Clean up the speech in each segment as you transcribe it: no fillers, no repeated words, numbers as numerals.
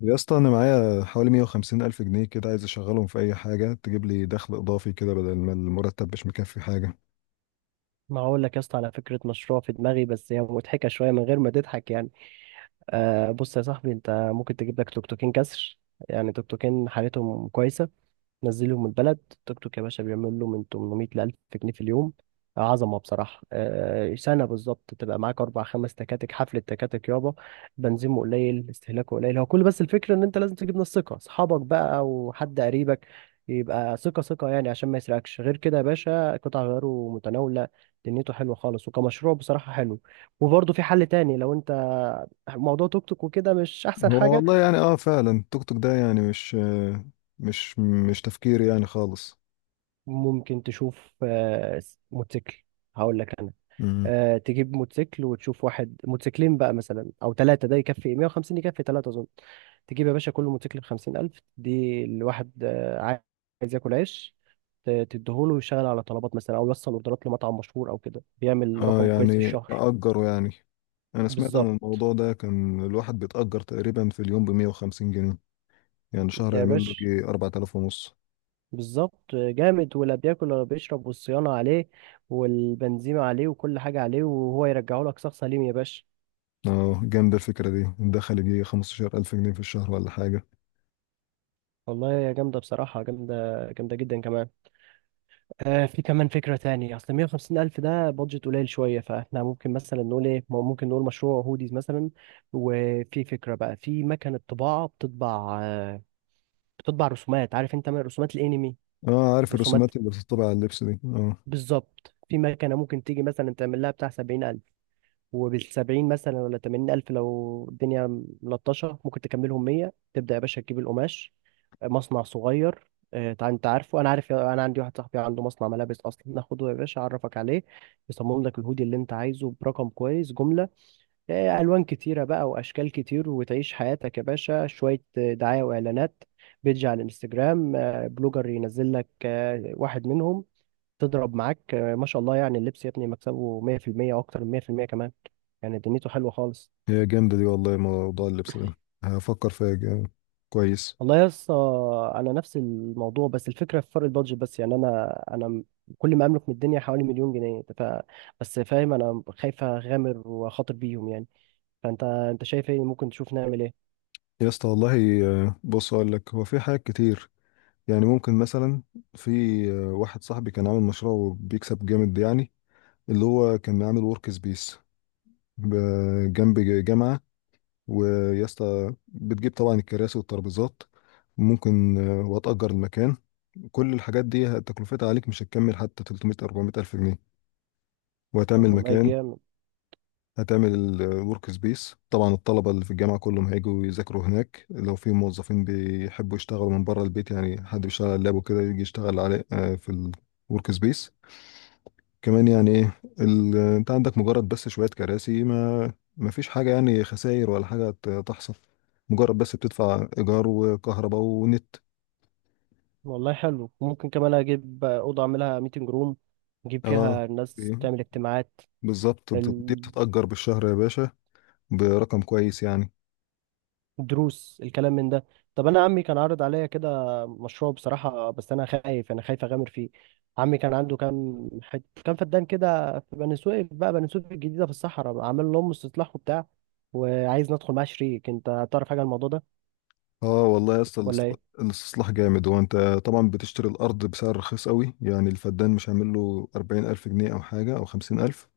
يا اسطى، انا معايا حوالي 150 الف جنيه كده، عايز اشغلهم في اي حاجه تجيب لي دخل اضافي كده، بدل ما المرتب مش مكفي حاجه. ما هقول لك يا اسطى، على فكره مشروع في دماغي، بس هي مضحكه شويه من غير ما تضحك يعني. آه بص يا صاحبي، انت ممكن تجيب لك توك توكين كسر. يعني توك توكين حالتهم كويسه. نزلهم البلد، التوك توك يا باشا بيعمل له من 800 ل 1000 جنيه في اليوم. عظمه بصراحه. سنه بالظبط تبقى معاك اربع خمس تكاتك، حفله تكاتك يابا. بنزيمه قليل، استهلاكه قليل، هو كل بس الفكره ان انت لازم تجيب ناس ثقه، اصحابك بقى او حد قريبك يبقى ثقه ثقه يعني، عشان ما يسرقكش. غير كده يا باشا قطع غيره متناوله، دنيته حلوه خالص، وكمشروع بصراحه حلو. وبرضه في حل تاني، لو انت موضوع توك توك وكده مش احسن هو حاجه، والله يعني اه فعلا التوك توك ده يعني مش مش تفكير يعني خالص. ممكن تشوف موتوسيكل. هقول لك، امم. تجيب موتوسيكل وتشوف واحد موتوسيكلين بقى مثلا او ثلاثه، ده يكفي 150، يكفي ثلاثه اظن. تجيب يا باشا كل موتوسيكل ب 50,000. دي الواحد عايز ياكل عيش، تديهوله ويشتغل على طلبات مثلا، او يوصل اوردرات لمطعم مشهور او كده، بيعمل اه رقم كويس في يعني الشهر. اجره يعني، انا سمعت عن بالظبط الموضوع ده، كان الواحد بيتأجر تقريبا في اليوم ب 150 جنيه، يعني شهر يا يعمل له باشا، جي 4000 ونص. بالظبط. جامد، ولا بياكل ولا بيشرب، والصيانه عليه والبنزيمه عليه وكل حاجه عليه، وهو يرجعه لك شخص سليم يا باشا. اه، جامدة الفكرة دي، الدخل يجي 15000 جنيه في الشهر ولا حاجة. والله يا جامده، بصراحه جامده جامده جدا كمان. في كمان فكرة تانية، أصل 150 ألف ده بادجت قليل شوية، فإحنا ممكن مثلا نقول إيه، ممكن نقول مشروع هوديز مثلا. وفي فكرة بقى، في مكنة طباعة بتطبع، بتطبع رسومات، عارف أنت، من رسومات الأنمي، اه عارف، رسومات. الرسومات اللي بتطبع على اللبس دي اه. بالظبط، في مكنة ممكن تيجي مثلا تعمل لها بتاع 70,000، وبالسبعين مثلا ولا 80,000، لو الدنيا ملطشة ممكن تكملهم مية. تبدأ يا باشا تجيب القماش، مصنع صغير. انت عارفه، انا عارف، انا عندي واحد صاحبي عنده مصنع ملابس اصلا، ناخده يا باشا اعرفك عليه، يصمم لك الهودي اللي انت عايزه برقم كويس جمله. الوان كتيره بقى واشكال كتير، وتعيش حياتك يا باشا. شويه دعايه واعلانات، بيدج على الانستجرام، بلوجر ينزل لك واحد منهم تضرب معاك، ما شاء الله يعني، اللبس يا ابني مكسبه 100%، واكتر من 100% كمان يعني. دنيته حلوه خالص. هي جامدة دي والله، موضوع اللبس ده هفكر فيها جامد. كويس. والله يا اسطى انا نفس الموضوع، بس الفكره في فرق البادجت، بس يعني كل ما املك من الدنيا حوالي مليون جنيه، بس فاهم، انا خايف اغامر واخاطر بيهم يعني. فانت انت شايف ايه؟ ممكن تشوف نعمل ايه؟ يا اسطى والله، بص اقول لك، هو في حاجات كتير يعني، ممكن مثلا، في واحد صاحبي كان عامل مشروع وبيكسب جامد يعني، اللي هو كان عامل ورك سبيس جنب جامعة، ويا اسطى بتجيب طبعا الكراسي والترابيزات، ممكن وهتأجر المكان. كل الحاجات دي تكلفتها عليك مش هتكمل حتى 300 400 ألف جنيه، طب وهتعمل والله مكان، جامد. هتعمل الورك سبيس. طبعا الطلبة اللي في الجامعة كلهم هيجوا يذاكروا هناك، لو في موظفين بيحبوا يشتغلوا من بره البيت، يعني حد بيشتغل على اللاب وكده يجي يشتغل عليه في الورك سبيس. كمان يعني ايه انت عندك مجرد بس شوية كراسي، ما فيش حاجة يعني، خسائر ولا حاجة تحصل. مجرد بس بتدفع إيجار وكهرباء ونت. والله حلو، ممكن كمان اجيب اوضه اعملها ميتنج روم، نجيب اه فيها ناس إيه، تعمل اجتماعات، بالظبط، دي بتتأجر بالشهر يا باشا برقم كويس يعني. دروس الكلام من ده. طب انا عمي كان عارض عليا كده مشروع بصراحه، بس انا خايف اغامر فيه. عمي كان عنده كام كام فدان كده في بني سويف، بقى بني سويف الجديده، في الصحراء، عامل لهم استصلاح وبتاع، وعايز ندخل معاه شريك. انت تعرف حاجه عن الموضوع ده اه والله يا اسطى، ولا ايه؟ الاستصلاح جامد، هو انت طبعا بتشتري الارض بسعر رخيص قوي، يعني الفدان مش هيعمل له 40000 جنيه او حاجه او 50000.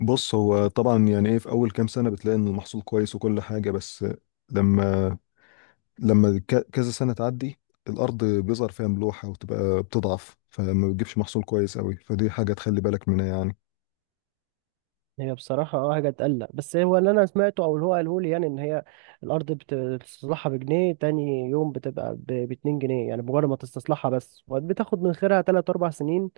بص هو طبعا يعني ايه، في اول كام سنه بتلاقي ان المحصول كويس وكل حاجه، بس لما لما كذا سنه تعدي الارض بيظهر فيها ملوحه وتبقى بتضعف، فما بتجيبش محصول كويس قوي، فدي حاجه تخلي بالك منها يعني. هي بصراحة اه حاجة تقلق، بس هو اللي أنا سمعته أو اللي هو قاله لي يعني، إن هي الأرض بتستصلحها بجنيه، تاني يوم بتبقى باتنين جنيه، يعني مجرد ما تستصلحها، بس بتاخد من خيرها تلات أربع سنين،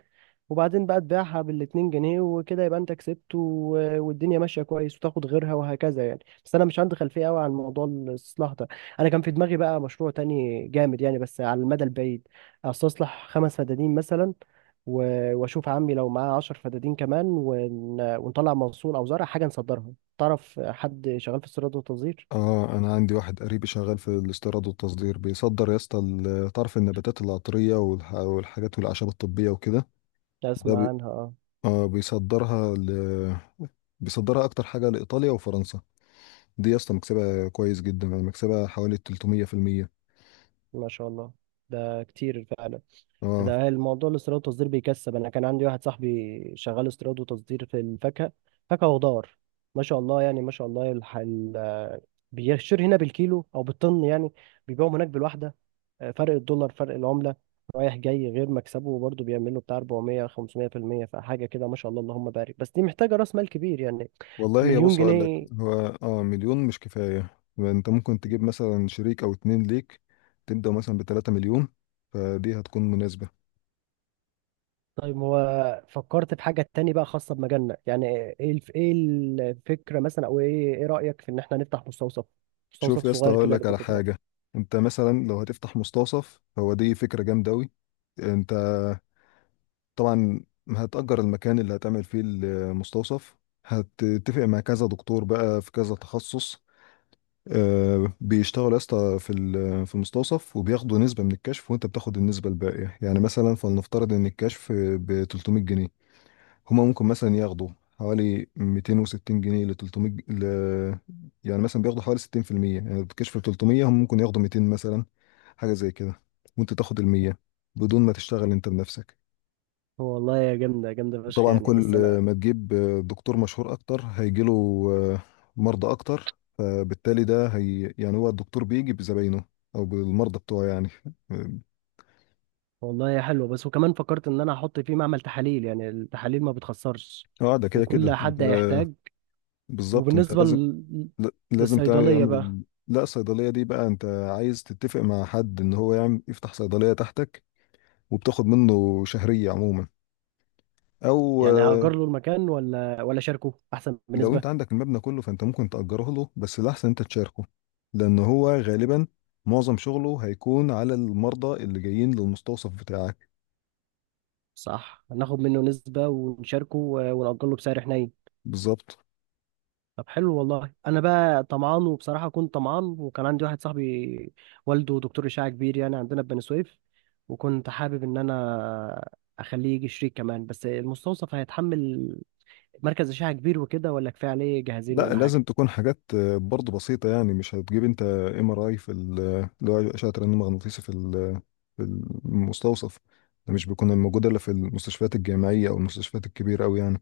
وبعدين بقى تبيعها بالاتنين جنيه وكده، يبقى أنت كسبت، والدنيا ماشية كويس، وتاخد غيرها وهكذا يعني. بس أنا مش عندي خلفية أوي عن موضوع الاستصلاح ده. أنا كان في دماغي بقى مشروع تاني جامد يعني، بس على المدى البعيد. أستصلح 5 فدادين مثلا، واشوف عمي لو معاه 10 فدادين كمان، ونطلع منصور، او زرع حاجه نصدرها. تعرف حد شغال في الصيدله والتصدير، اه، انا عندي واحد قريبي شغال في الاستيراد والتصدير، بيصدر يا اسطى تعرف النباتات العطريه والحاجات والاعشاب الطبيه وكده. اسمع ده عنها اه. اه بيصدرها اكتر حاجه لايطاليا وفرنسا. دي يا اسطى مكسبها كويس جدا، يعني مكسبها حوالي 300%. ما شاء الله، ده كتير فعلا. اه ده الموضوع الاستيراد والتصدير بيكسب. انا كان عندي واحد صاحبي شغال استيراد وتصدير في الفاكهه، فاكهه وخضار، ما شاء الله يعني، ما شاء الله. بيشتري هنا بالكيلو او بالطن يعني، بيبيعهم هناك بالواحده، فرق الدولار، فرق العملة، رايح جاي، غير مكسبه، وبرضه بيعمل له بتاع 400 500%. فحاجة كده ما شاء الله اللهم بارك، بس دي محتاجة راس مال كبير يعني. والله يا مليون بص اقول لك، جنيه. هو اه مليون مش كفايه، انت ممكن تجيب مثلا شريك او اتنين ليك، تبدا مثلا ب 3 مليون، فدي هتكون مناسبه. طيب هو، فكرت في حاجة تاني بقى خاصة بمجالنا يعني. ايه ايه الفكرة مثلا، او ايه، ايه رأيك في ان احنا نفتح مستوصف؟ مستوصف شوف يا اسطى، صغير هقول كده لك على حاجه، للدكاترة. انت مثلا لو هتفتح مستوصف، هو دي فكره جامده قوي. انت طبعا هتأجر المكان اللي هتعمل فيه المستوصف، هتتفق مع كذا دكتور بقى في كذا تخصص، بيشتغلوا يا اسطى في المستوصف، وبياخدوا نسبة من الكشف، وانت بتاخد النسبة الباقية. يعني مثلا فلنفترض ان الكشف ب 300 جنيه، هما ممكن مثلا ياخدوا حوالي 260 جنيه ل 300 ج- ل... يعني مثلا بياخدوا حوالي 60%، يعني الكشف ب 300 هم ممكن ياخدوا 200 مثلا، حاجة زي كده، وانت تاخد ال 100 بدون ما تشتغل انت بنفسك. هو والله يا جامدة، جامدة فشخ طبعا يعني، كل بس انا. ما تجيب دكتور مشهور اكتر، هيجيله مرضى اكتر، فبالتالي ده هي يعني هو الدكتور بيجي بزباينه او بالمرضى بتوعه يعني. والله يا حلوة، بس وكمان فكرت ان انا احط فيه معمل تحاليل، يعني التحاليل ما بتخسرش، اه ده كده وكل كده انت، حد هيحتاج. بالظبط انت وبالنسبة لازم لازم للصيدلية تعمل بقى، لا الصيدليه دي بقى، انت عايز تتفق مع حد ان هو يفتح صيدليه تحتك، وبتاخد منه شهريه عموما. او يعني آه، هأجر له المكان، ولا أشاركه أحسن لو بنسبة؟ انت عندك المبنى كله فانت ممكن تأجره له، بس الأحسن انت تشاركه، لأن هو غالبا معظم شغله هيكون على المرضى اللي جايين للمستوصف بتاعك. صح، ناخد منه نسبة ونشاركه، ونأجر له بسعر حنين. بالظبط. طب حلو، والله أنا بقى طمعان، وبصراحة كنت طمعان، وكان عندي واحد صاحبي والده دكتور أشعة كبير يعني، عندنا في بني سويف. وكنت حابب إن أنا أخليه يجي شريك كمان، بس المستوصف هيتحمل مركز أشعة كبير وكده، ولا كفاية عليه جهازين لا ولا لازم حاجة؟ تكون حاجات برضه بسيطة، يعني مش هتجيب انت ام ار اي اللي هو أشعة رنين مغناطيسي في المستوصف، ده مش بيكون موجود الا في المستشفيات الجامعية او المستشفيات الكبيرة أوي يعني.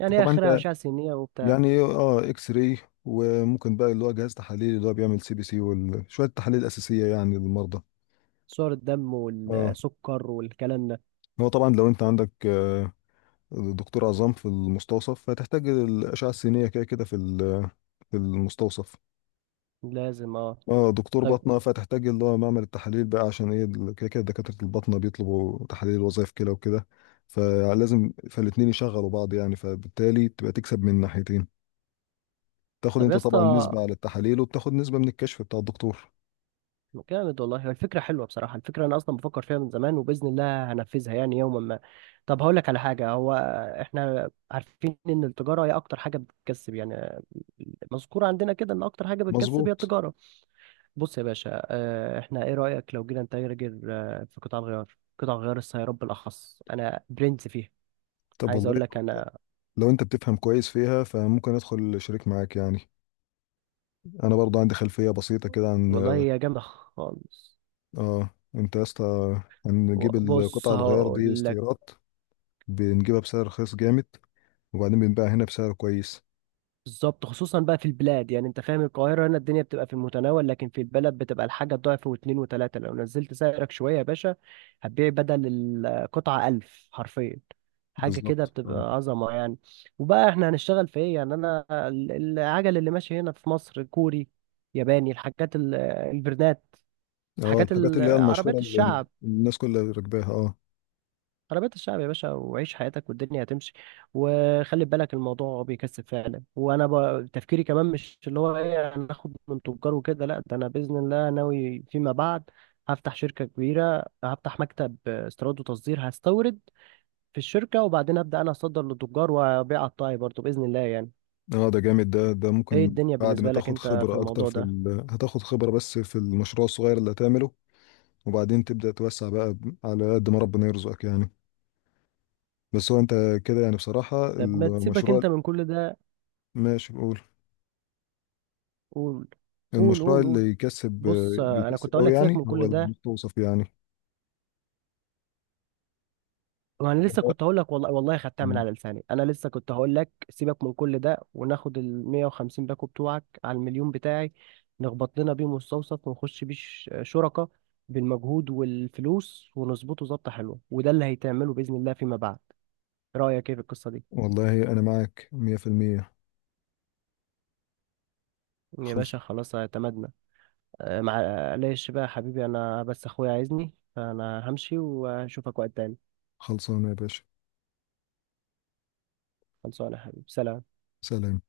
يعني طبعا آخرها انت أشعة سينية وبتاع، يعني اه اكس راي، وممكن بقى اللي هو جهاز تحاليل اللي هو بيعمل سي بي سي وشوية تحاليل أساسية يعني للمرضى. صور الدم اه، والسكر والكلام ده. هو طبعا لو انت عندك دكتور عظام في المستوصف فتحتاج الاشعه السينيه كده كده في المستوصف. لازم اه. اه دكتور طيب. باطنه فتحتاج اللي هو معمل التحاليل بقى، عشان ايه كده كده دكاتره الباطنه بيطلبوا تحاليل وظائف كلى وكده، فالاتنين يشغلوا بعض يعني، فبالتالي تبقى تكسب من ناحيتين، تاخد طب انت يا اسطى، طبعا نسبه على التحاليل، وبتاخد نسبه من الكشف بتاع الدكتور. جامد والله، هي الفكرة حلوة بصراحة، الفكرة أنا أصلا بفكر فيها من زمان، وبإذن الله هنفذها يعني يوما ما. طب هقول لك على حاجة، هو إحنا عارفين إن التجارة هي أكتر حاجة بتكسب يعني، مذكورة عندنا كده إن أكتر حاجة بتكسب هي مظبوط. التجارة. بص يا باشا، إحنا، إيه رأيك لو جينا نتاجر في قطاع الغيار، قطاع غيار السيارات بالأخص، أنا برنس فيها. طب عايز والله أقول لك أنا. لو انت بتفهم كويس فيها فممكن ادخل شريك معاك يعني، انا برضه عندي خلفيه بسيطه كده عن والله هي جامدة خالص. اه. انت يا اسطى هنجيب بص القطع الغيار دي هقول لك. استيراد، بنجيبها بسعر رخيص جامد، وبعدين بنبيعها هنا بسعر كويس. بالظبط، خصوصا بقى في البلاد يعني، انت فاهم، القاهرة هنا الدنيا بتبقى في المتناول، لكن في البلد بتبقى الحاجة ضعف واتنين وتلاتة. لو نزلت سعرك شوية يا باشا هتبيع، بدل القطعة 1000، حرفيا حاجة كده بالظبط اه. بتبقى عظمة يعني. وبقى احنا هنشتغل في ايه يعني؟ انا العجل اللي ماشي هنا في مصر كوري، ياباني، الحاجات البرنات، اه الحاجات الحاجات اللي هي المشهورة عربيات اللي الشعب. الناس كلها راكباها اه. عربية الشعب يا باشا، وعيش حياتك والدنيا هتمشي. وخلي بالك الموضوع بيكسب فعلا، وانا تفكيري كمان، مش اللي هو ايه، انا اخد من تجار وكده لا، ده انا باذن الله ناوي فيما بعد هفتح شركة كبيرة، هفتح مكتب استيراد وتصدير، هستورد في الشركة وبعدين ابدا انا اصدر للتجار، وابيع قطاعي برضو باذن الله يعني. اه ده جامد، ده ايه ممكن الدنيا بعد ما بالنسبة لك تاخد انت في خبرة اكتر الموضوع ده؟ هتاخد خبرة بس في المشروع الصغير اللي هتعمله، وبعدين تبدأ توسع بقى على قد ما ربنا يرزقك يعني. بس هو انت كده يعني، بصراحة طب ما تسيبك المشروع انت من كل ده. ماشي، بقول قول قول المشروع قول. قول. اللي يكسب بص، انا بيكسب كنت اقول قوي، لك سيبك يعني من هو كل ده. المستوصف يعني. ما انا لسه والله كنت هقول لك، والله والله خدتها من على لساني، انا لسه كنت هقول لك سيبك من كل ده، وناخد ال 150 باكو بتوعك على المليون بتاعي، نخبط لنا بيه مستوصف، ونخش بيه شركة، بالمجهود والفلوس ونظبطه ظبطة حلوة، وده اللي هيتعمله بإذن الله فيما بعد. رأيك ايه في القصة دي؟ والله أنا معك مية في المية. يا خلص. باشا خلاص، اعتمدنا. أه، معلش بقى يا حبيبي، انا بس اخويا عايزني، فانا همشي واشوفك وقت تاني. خلصانة يا باشا. خلصانة يا حبيبي، سلام. سلام.